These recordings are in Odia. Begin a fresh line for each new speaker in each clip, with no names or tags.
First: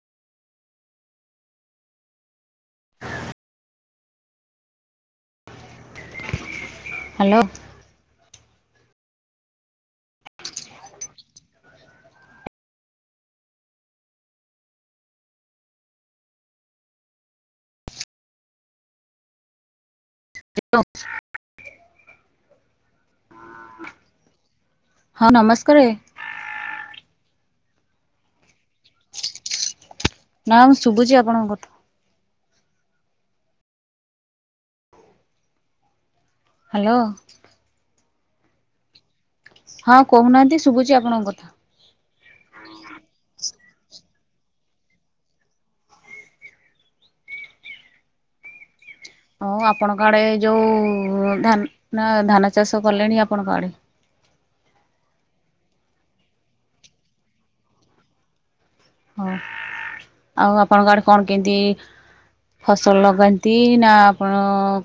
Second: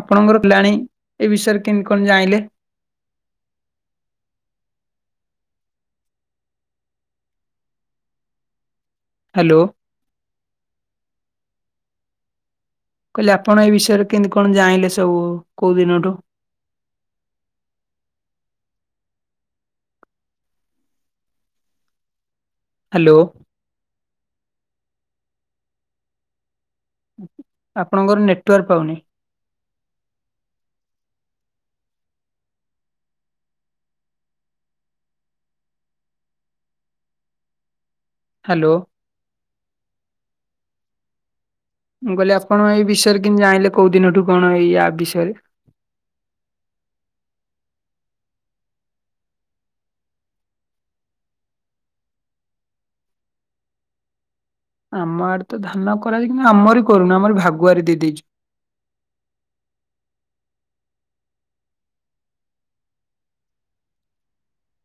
ଆପଣଙ୍କର ପିଲାଣି ଏ ବିଷୟରେ କେମିତି କଣ ଜାଣିଲେ?
ହ୍ୟାଲୋ।
ହ୍ୟାଲୋ। କହିଲେ ଆପଣ ଏଇ ବିଷୟରେ କେମିତି କଣ ଜାଣିଲେ ସବୁ କୋଉ ଦିନଠୁ? ହ୍ୟାଲୋ।
ହଁ ନମସ୍କାରେ।
ଆପଣଙ୍କର ନେଟୱାର୍କ ପାଉନି।
ନା ମ ଶୁଭୁଚି ଆପଣଙ୍କ କଥା। ହାଲୋ।
ହାଲୋ।
ହଁ କହୁନାହାନ୍ତି ଶୁଭୁଚି ଆପଣଙ୍କ କଥା।
ମୁଁ କହିଲି ଆପଣ ଏଇ ବିଷୟରେ କିନ୍ତି ଜାଣିଲେ କୋଉ ଦିନଠୁ କଣ ଏଇ ଆପ୍ ବିଷୟରେ।
ହଉ ଆପଣଙ୍କ ଆଡ଼େ ଯୋଉ ଧାନ ନା ଧାନ ଚାଷ କଲେଣି ଆପଣଙ୍କ ଆଡ଼େ।
ଆମ ଆଡ଼େ ତ ଧାନ କରାଯାଇ କିନ୍ତୁ ଆମରି କରୁନୁ ଆମର ଭାଗୁଆରି ଦେଇଦେଇଚୁ।
ହଁ ଆଉ ଆପଣଙ୍କ ଆଡ଼େ କଣ କେନ୍ତି ଫସଲ ଲଗାନ୍ତି ନା ଆପଣ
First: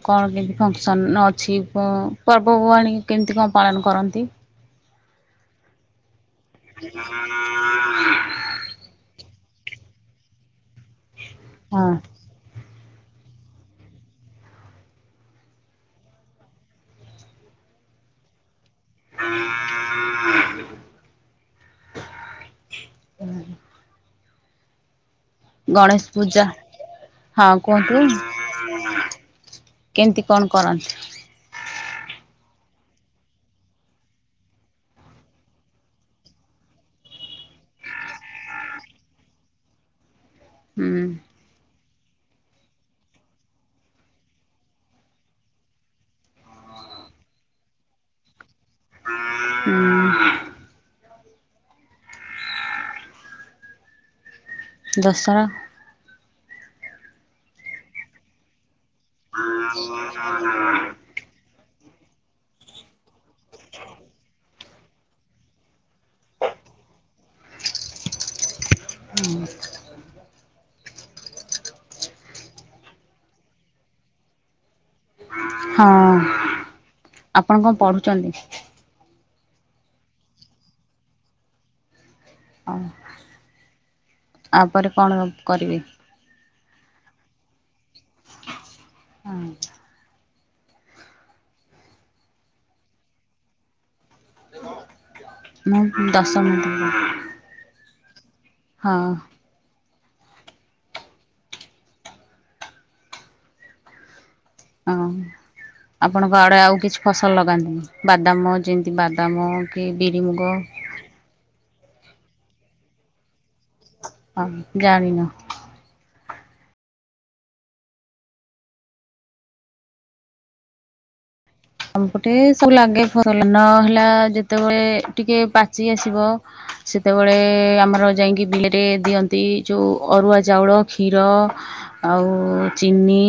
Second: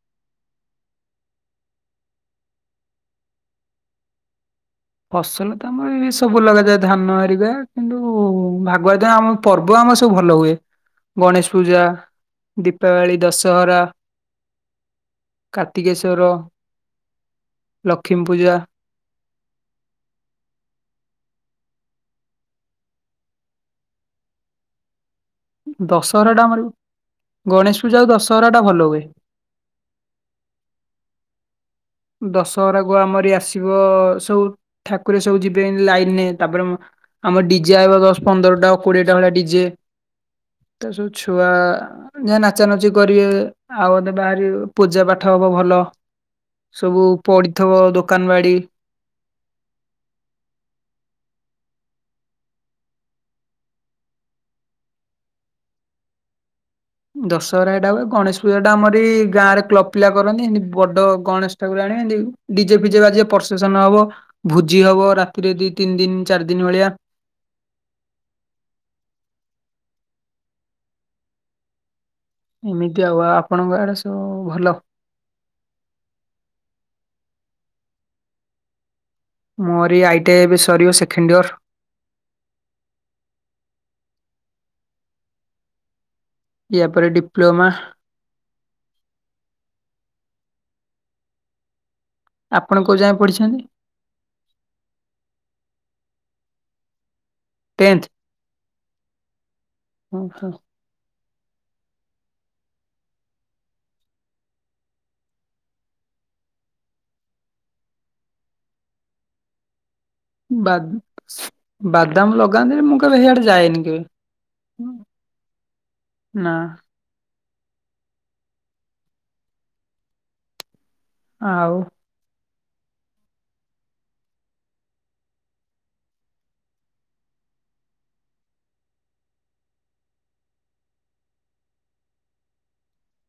କଣ କେମିତି ଫଙ୍କସନ୍ ଅଛି ପୋ ପର୍ବପର୍ବାଣୀ କେମିତି କଣ ପାଳନ କରନ୍ତି?
ଫସଲ ତ ଆମର ଏ ସବୁ ଲଗାଯାଏ ଧାନ ହେରିକା କିନ୍ତୁ ଭାଗ୍ ଆଗୁଆ ଦିନ ଆମ ପର୍ବ ଆମର ସବୁ ଭଲ ହୁଏ ଗଣେଶ ପୂଜା।
ହଁ
ଦୀପାବଳି, ଦଶହରା, କାର୍ତ୍ତିକେଶ୍ୱର, ଲକ୍ଷ୍ମୀ ପୂଜା।
ହୁଁ। ଗଣେଶ
ଦଶହରା ଟା
ପୂଜା
ଆମର
ହଁ
ଗଣେଶ ପୂଜା
କୁହନ୍ତୁ।
ଆଉ ଦଶହରା ଟା ଭଲ ହୁଏ।
କେନ୍ତି କଣ କରନ୍ତି।
ଦଶହରାକୁ ଆମରି ଆସିବ ସବୁ ଠାକୁରେ ସବୁ ଯିବେ ଲାଇନରେ ତାପରେ ଆମର ଡିଜେ ଆଇବ ଦଶ ପନ୍ଦରଟା କୋଡିଏଟା ଭଳିଆ ଡିଜେ ତ
ହୁଁ
ସବୁ ଛୁଆ ଯା ନାଚାନାଚି କରିବେ ଆଉଅଧେ ବାହାରିବେ ପୂଜା ପାଠ ହବ ଭଲ। ସବୁ ପଡିଥିବ ଦୋକାନ ବାଡି।
ହୁଁ। [inaudible] ଦଶହରା।
ଦଶହରା ଏଇଟା ହୁଏ ଗଣେଶ ପୂଜା ଟା ଆମର ଏଇ ଗାଁରେ କ୍ଲବପିଲା କରନ୍ତି ହେଏନ୍ତି ବଡ ଗଣେଶ‌ [unintelligible] ଆଣି ଡିଜେ ଫିଜେ ବାଜିବ ପ୍ରଶେସନ ହବ। ଭୋଜି ହବ ରାତିରେ ଦି ତିନି ଦିନ ଚାରି ଦିନ ଭଳିଆ।
ହୁଁ
ଏମିତି ଆଉ ଆଉ ଆପଣଙ୍କ ଆଡେ ସବୁ ଭଲ?
ହଁ ଆପଣ କଣ ପଢୁଛନ୍ତି?
ମୋରି ଆଇ ଟି ଆଇ ଏବେ ସରିବ ସେକେଣ୍ଡ ଇୟର୍।
ଓ ଆପରେ କଣ କରିବେ କି?
ଇୟା ପରେ ଡିପ୍ଲୋମା।
[inaudible]
ଆପଣ କୋଉ ଯାଏଁ ପଢିଛନ୍ତି?
ମୁଁ ଦଶମ [unintelligible]
ଟେନ୍ଥ।
ହଁ ଆପଣଙ୍କ ଆଡ଼େ ଆଉ କିଛି ଫସଲ ଲଗାନ୍ତିନି ବାଦାମ ଯେମିତି ବାଦାମ। କି ବିରି, ମୁଗ।
ବା ବାଦାମ ଲଗାନ୍ତିନି ମୁଁ କେବେ ହେଇଆଡେ ଯାଏନି
ହଁ
କେବେ।
ଜାଣିନ
ନା। ଆଉ
ଆମପଟେ ସବୁ ଲାଗେ ଫସଲ ନ ହେଲା ଯେତେବେଳେ ଟିକେ ପାଚି ଆସିବ। ସେତେବେଳେ ଆମର ଯାଇକି ବିଲରେ ଦିଅନ୍ତି ଯଉ ଅରୁଆ ଚାଉଳ କ୍ଷୀର। ଆଉ ଚିନି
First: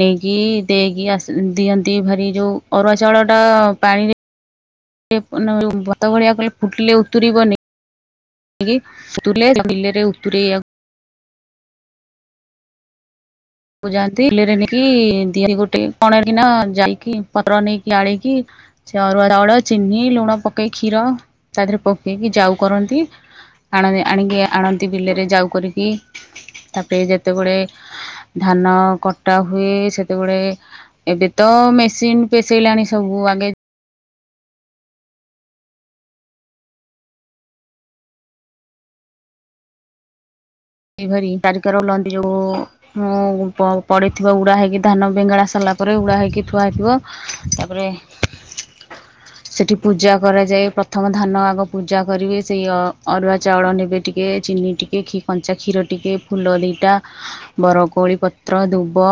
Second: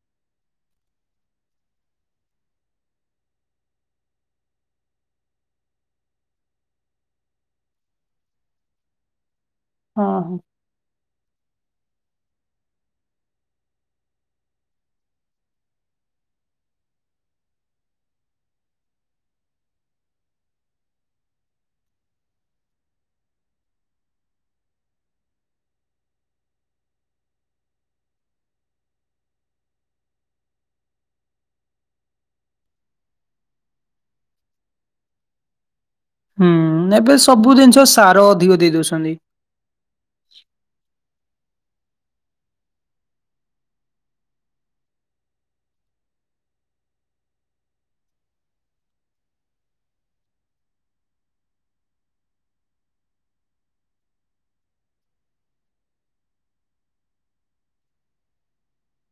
ନେଇକି ଦେଇକି ଆ ସି ଦିଅନ୍ତି ଭାରି ଯୋଉ। ଅରୁଆ ଚାଉଳ ଟା ପାଣିରେ ଭତ ଭଳିଆ କଲେ ଫୁଟିଲେ ଉତରିବନି। ବିଲରେ
ହଁ ହଁ
ଉତରେଇଆକୁ ଯାନ୍ତି ବିଲରେ ନେଇକି ଦି ଗୋଟେ କଣକିନା ଯାଇକି ପତ୍ର ନେଇକି ଆଳିକି। ସେ ଅରୁଆ ଚାଉଳ ଚିନି ଲୁଣ ପକେଇ କ୍ଷୀର ତା ଦେହରେ ପକେଇକି ଯାଉ କରନ୍ତି। ଆଣନ୍ତି ଆଣିକି ଆଣନ୍ତି ବିଲରେ ଯାଉ କରିକି ତାପରେ ଯେତେବେଳେ ଧାନ କଟା ହୁଏ ସେତେବେଳେ। ଏବେ ତ ମେସିନ୍ ପେଶେଇଲାଣି ସବୁ ଆଗେ।
ହୁଁ ଏବେ ସବୁ ଜିନିଷ ସାର ଅଧିକ ଦେଇ ଦଉଛନ୍ତି।
ଏଇଭରି ତାରିକାରର ହ ଲନ୍ତି ଯୋଉ। [unintelligible] ମୁଁ ପଡିଥିବ ଉଡା ହେଇକି ଧାନ ବେଙ୍ଗେଳା ସାରିଲା ପରେ ଉଡା ହେଇକି ଥୁଆ ହେଇଥିବ। ତାପରେ ସେଠି ପୂଜା କରାଯାଏ ପ୍ରଥମ ଧାନ ଆଗ ପୂଜା କରିବେ ସେଇ ଅ ଅରୁଆ ଚାଉଳ ନେବେ। ଟିକେ ଚିନି ଟିକେ କଞ୍ଚା କ୍ଷୀର ଟିକେ ଫୁଲ ଦିଟା। ବର କୋଳି ପତ୍ର ଦୁବ।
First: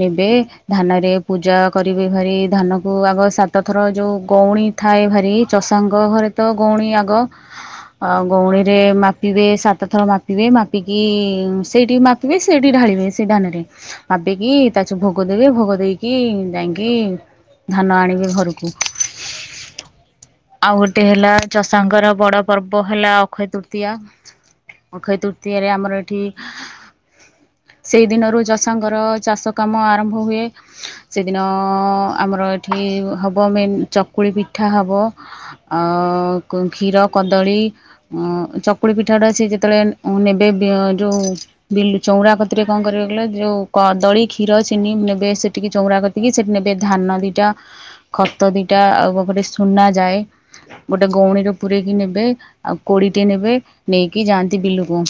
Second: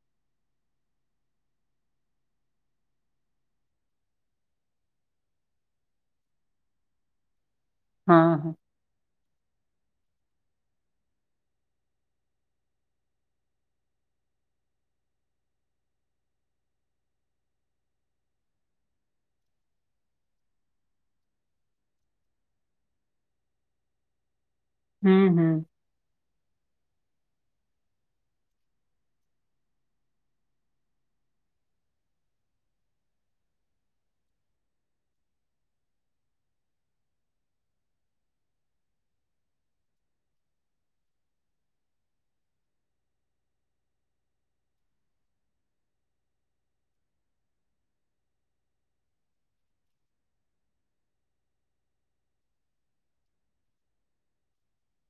ନେବେ ଧାନରେ ପୂଜା କରିବେ ଭାରି ଧାନକୁ ଆଗ ସାତଥର ଯୋଉ ଗଉଣୀ ଥାଏ ଭାରି ଚଷାଙ୍କ ଘରେ ତ ଗଉଣୀ ଆଗ
[inaudible]
ଆଉ ଗଉଣୀ ରେ ମାପିବେ ସାତ ଥର ମାପ ମାପିବେ, ମାପିକି ସେଇଠି ମାପିବେ ସେଇଠି ଢାଳିବେ ସେ ଧାନରେ ମାପିକି ତାଛୁ ଭୋଗ ଦେବେ, ଭୋଗ ଦେଇକି ଯାଇକି ଧାନ ଆଣିବେ ଘରକୁ। ଆଉ ଗୋଟେ ହେଲା ଚଷାଙ୍କର ବଡ ପର୍ବ ହେଲା ଅକ୍ଷୟ ତୃତୀୟା। ଅକ୍ଷୟ
ହୁଁ ହୁଁ
ତୃତୀୟାରେ ରେ ଆମର ଏଠି
[inaudible]
ସେଇ ଦିନରୁ ଚଷାଙ୍କର ଚାଷ କାମ ଆରମ୍ଭ ହୁଏ। ସେଦିନ ଆମର ଏଠି ହବ ମେନ୍ ଚକୁଳି ପିଠା ହବ। ଆ କ୍ଷୀର କଦଳୀ, ଚକୁଳି ପିଠାଟା ଅଛି ଯେ ଯେତେବେଳେ ନେବେ ବେ ଯେଉଁ ବିଲ ଚଉରା କତିରେ କଣ କରିବେ କହିଲ ଯଉ କଦଳି, କ୍ଷୀର, ଚିନି ନେବେ ସେଠିକି ଚଉରା କତି ସେଠି ନେବେ ଧାନ ଦିଟା, ଖତ ଦିଟା ଆଉ ବକଟେ ସୁନା ଯାଏ। ଗୋଟେ ଗଉଣୀରେ ପୁରେକି ନେବେ ଆଉ କୋଡିଟେ ନେବେ ନେଇକିଯାନ୍ତି। ନ୍ତି ବିଲ କୁ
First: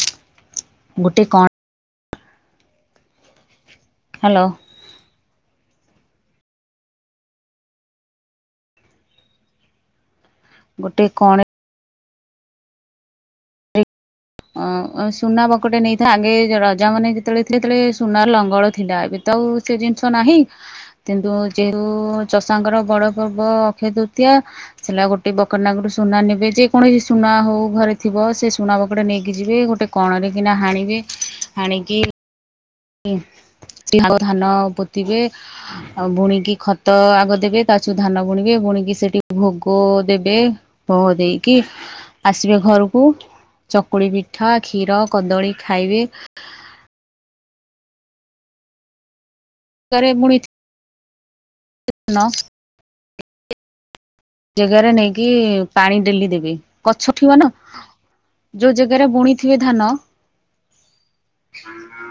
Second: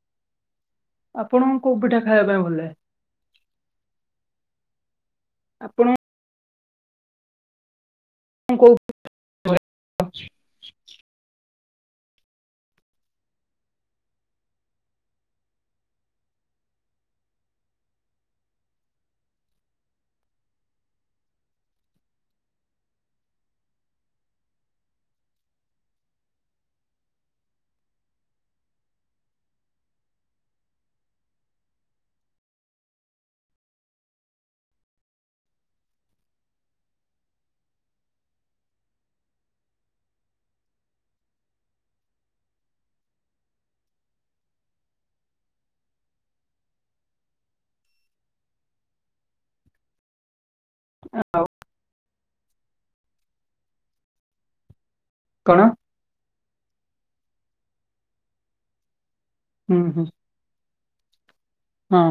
ଆପଣଙ୍କୁ କୋଉ ପିଠା ଖାଇବା ପାଇଁ ଭଲ ଲାଗେ?
ହାଲୋ।
ଆପଣ କଁ କହୁ
ଗୋଟେ କଣ ଅ ସୁନା ବକଟେ ନେଇଥା, ଆଗେ ରଜା ମାନେ ଯେତେବେଳେ ଥିଲେ, ସେତେବେଳେ ସୁନାର ଲଙ୍ଗଳ ଥିଲା, ଏବେ ତ ଆଉ ସେ ଜିନିଷ ନାହିଁ। କିନ୍ତୁ ଯେହେତୁ ଚଷାଙ୍କର ବଡ ପର୍ବ ଅକ୍ଷୟ ତୃତୀୟା। ସେଲା ଗୋଟେ ବକଟେ ନାକୁରୁ ସୁନା ନେବେ ଯେ କୌଣସି ସୁନା ହଉ ଘରେ ଥିବ ସେ ସୁଣା ବ ଏପଟେ ନେଇକି ଯିବେ ଗୋଟେ କଣରେ କିନା ହାଣିବେ, ହାଣିକି [unintelligible] ଧାନ ପୋତିବେ। ଆଉ ବୁଣିକି ଖତ ଆଗ ଦେବେ, ତା ଛୁ ଧାନ ବୁଣିବେ ବୁଣିକି ସେଠି ଭୋଗ ଦେବେ ଭୋଗ ଦେଇକି ଆସିବେ ଘରକୁ, ଚକୁଳି ପିଠା କ୍ଷୀର କଦଳୀ ଖାଇବେ। କାରେ ପୁଣି ଏଠି
[unintelligible]
ନ ଜାଗାରେ ନେଇକି
କଣ
ପାଣି ଡେଲି ଦେବି, ଗଛ ଉଠିବ ନା ଯୋଉ ଜାଗାରେ ବୁଣି ଥିଲେ
ହୁଁ
ଧାନ
ହୁଁ ହଁ।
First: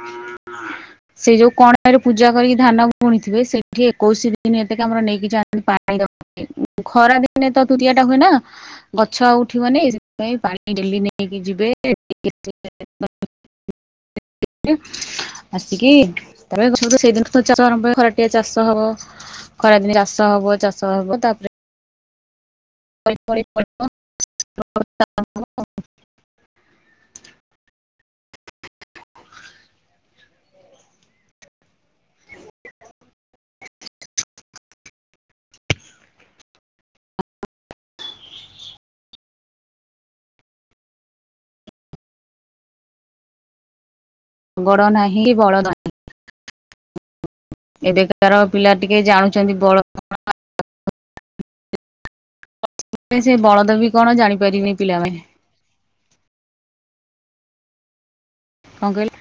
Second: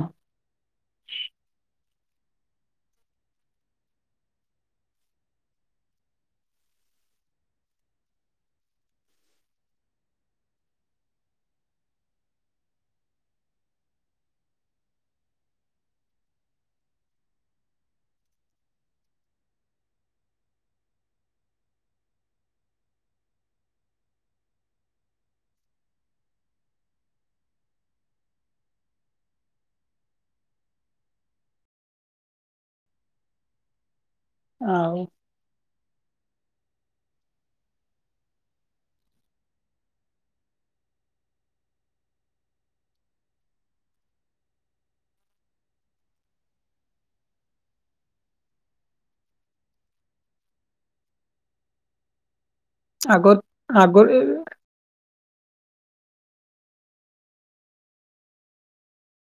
ସେ ଯୋଉ କଣ ପାଇଁ ର ପୂଜା କରିକି ଧାନ ବୁଣିଥିବେ, ସେଠି ଏକୋଇଶି ଦିନ ଏତିକି ଆମର ନେଇକି ଯାଆନ୍ତି ପାଣି ଦ [unintelligible] ଖରା ଦିନେ ତ ତୁତିଆ ଟା ହୁଏନା। ଗଛ ଆଉ ଉଠିବନି ସେଥିପାଇଁ ପାଣି ଡେଲି ନେଇକି ଯିବେ। [unintelligible]
[inaudible]
[unintelligible] ଆସିକି ତାପରେ [unintelligible] ସେଇଦିନ ଚାଷ ଆରମ୍ଭ ହ ଖରାଟିଆ ଚାଷ ହବ। ଖରାଦିନେ ଚାଷ ହବ, ଚାଷ ହବ ତାପରେ [unintelligible]
ଆଉ
ଗଡ ନାହିଁ କି ବଳଦ ନାହିଁ। ଏବେକାର ପିଲା ଟିକେ ଜାଣୁଛନ୍ତି ବଳ। [unintelligible]
ଆଗ
[unintelligible] ସେଇ ବଳଦ ବି କଣ
ଆଗରେ
ଜାଣିପାରିବେନି ପିଲାମାନେ। କଣ କହିଲ?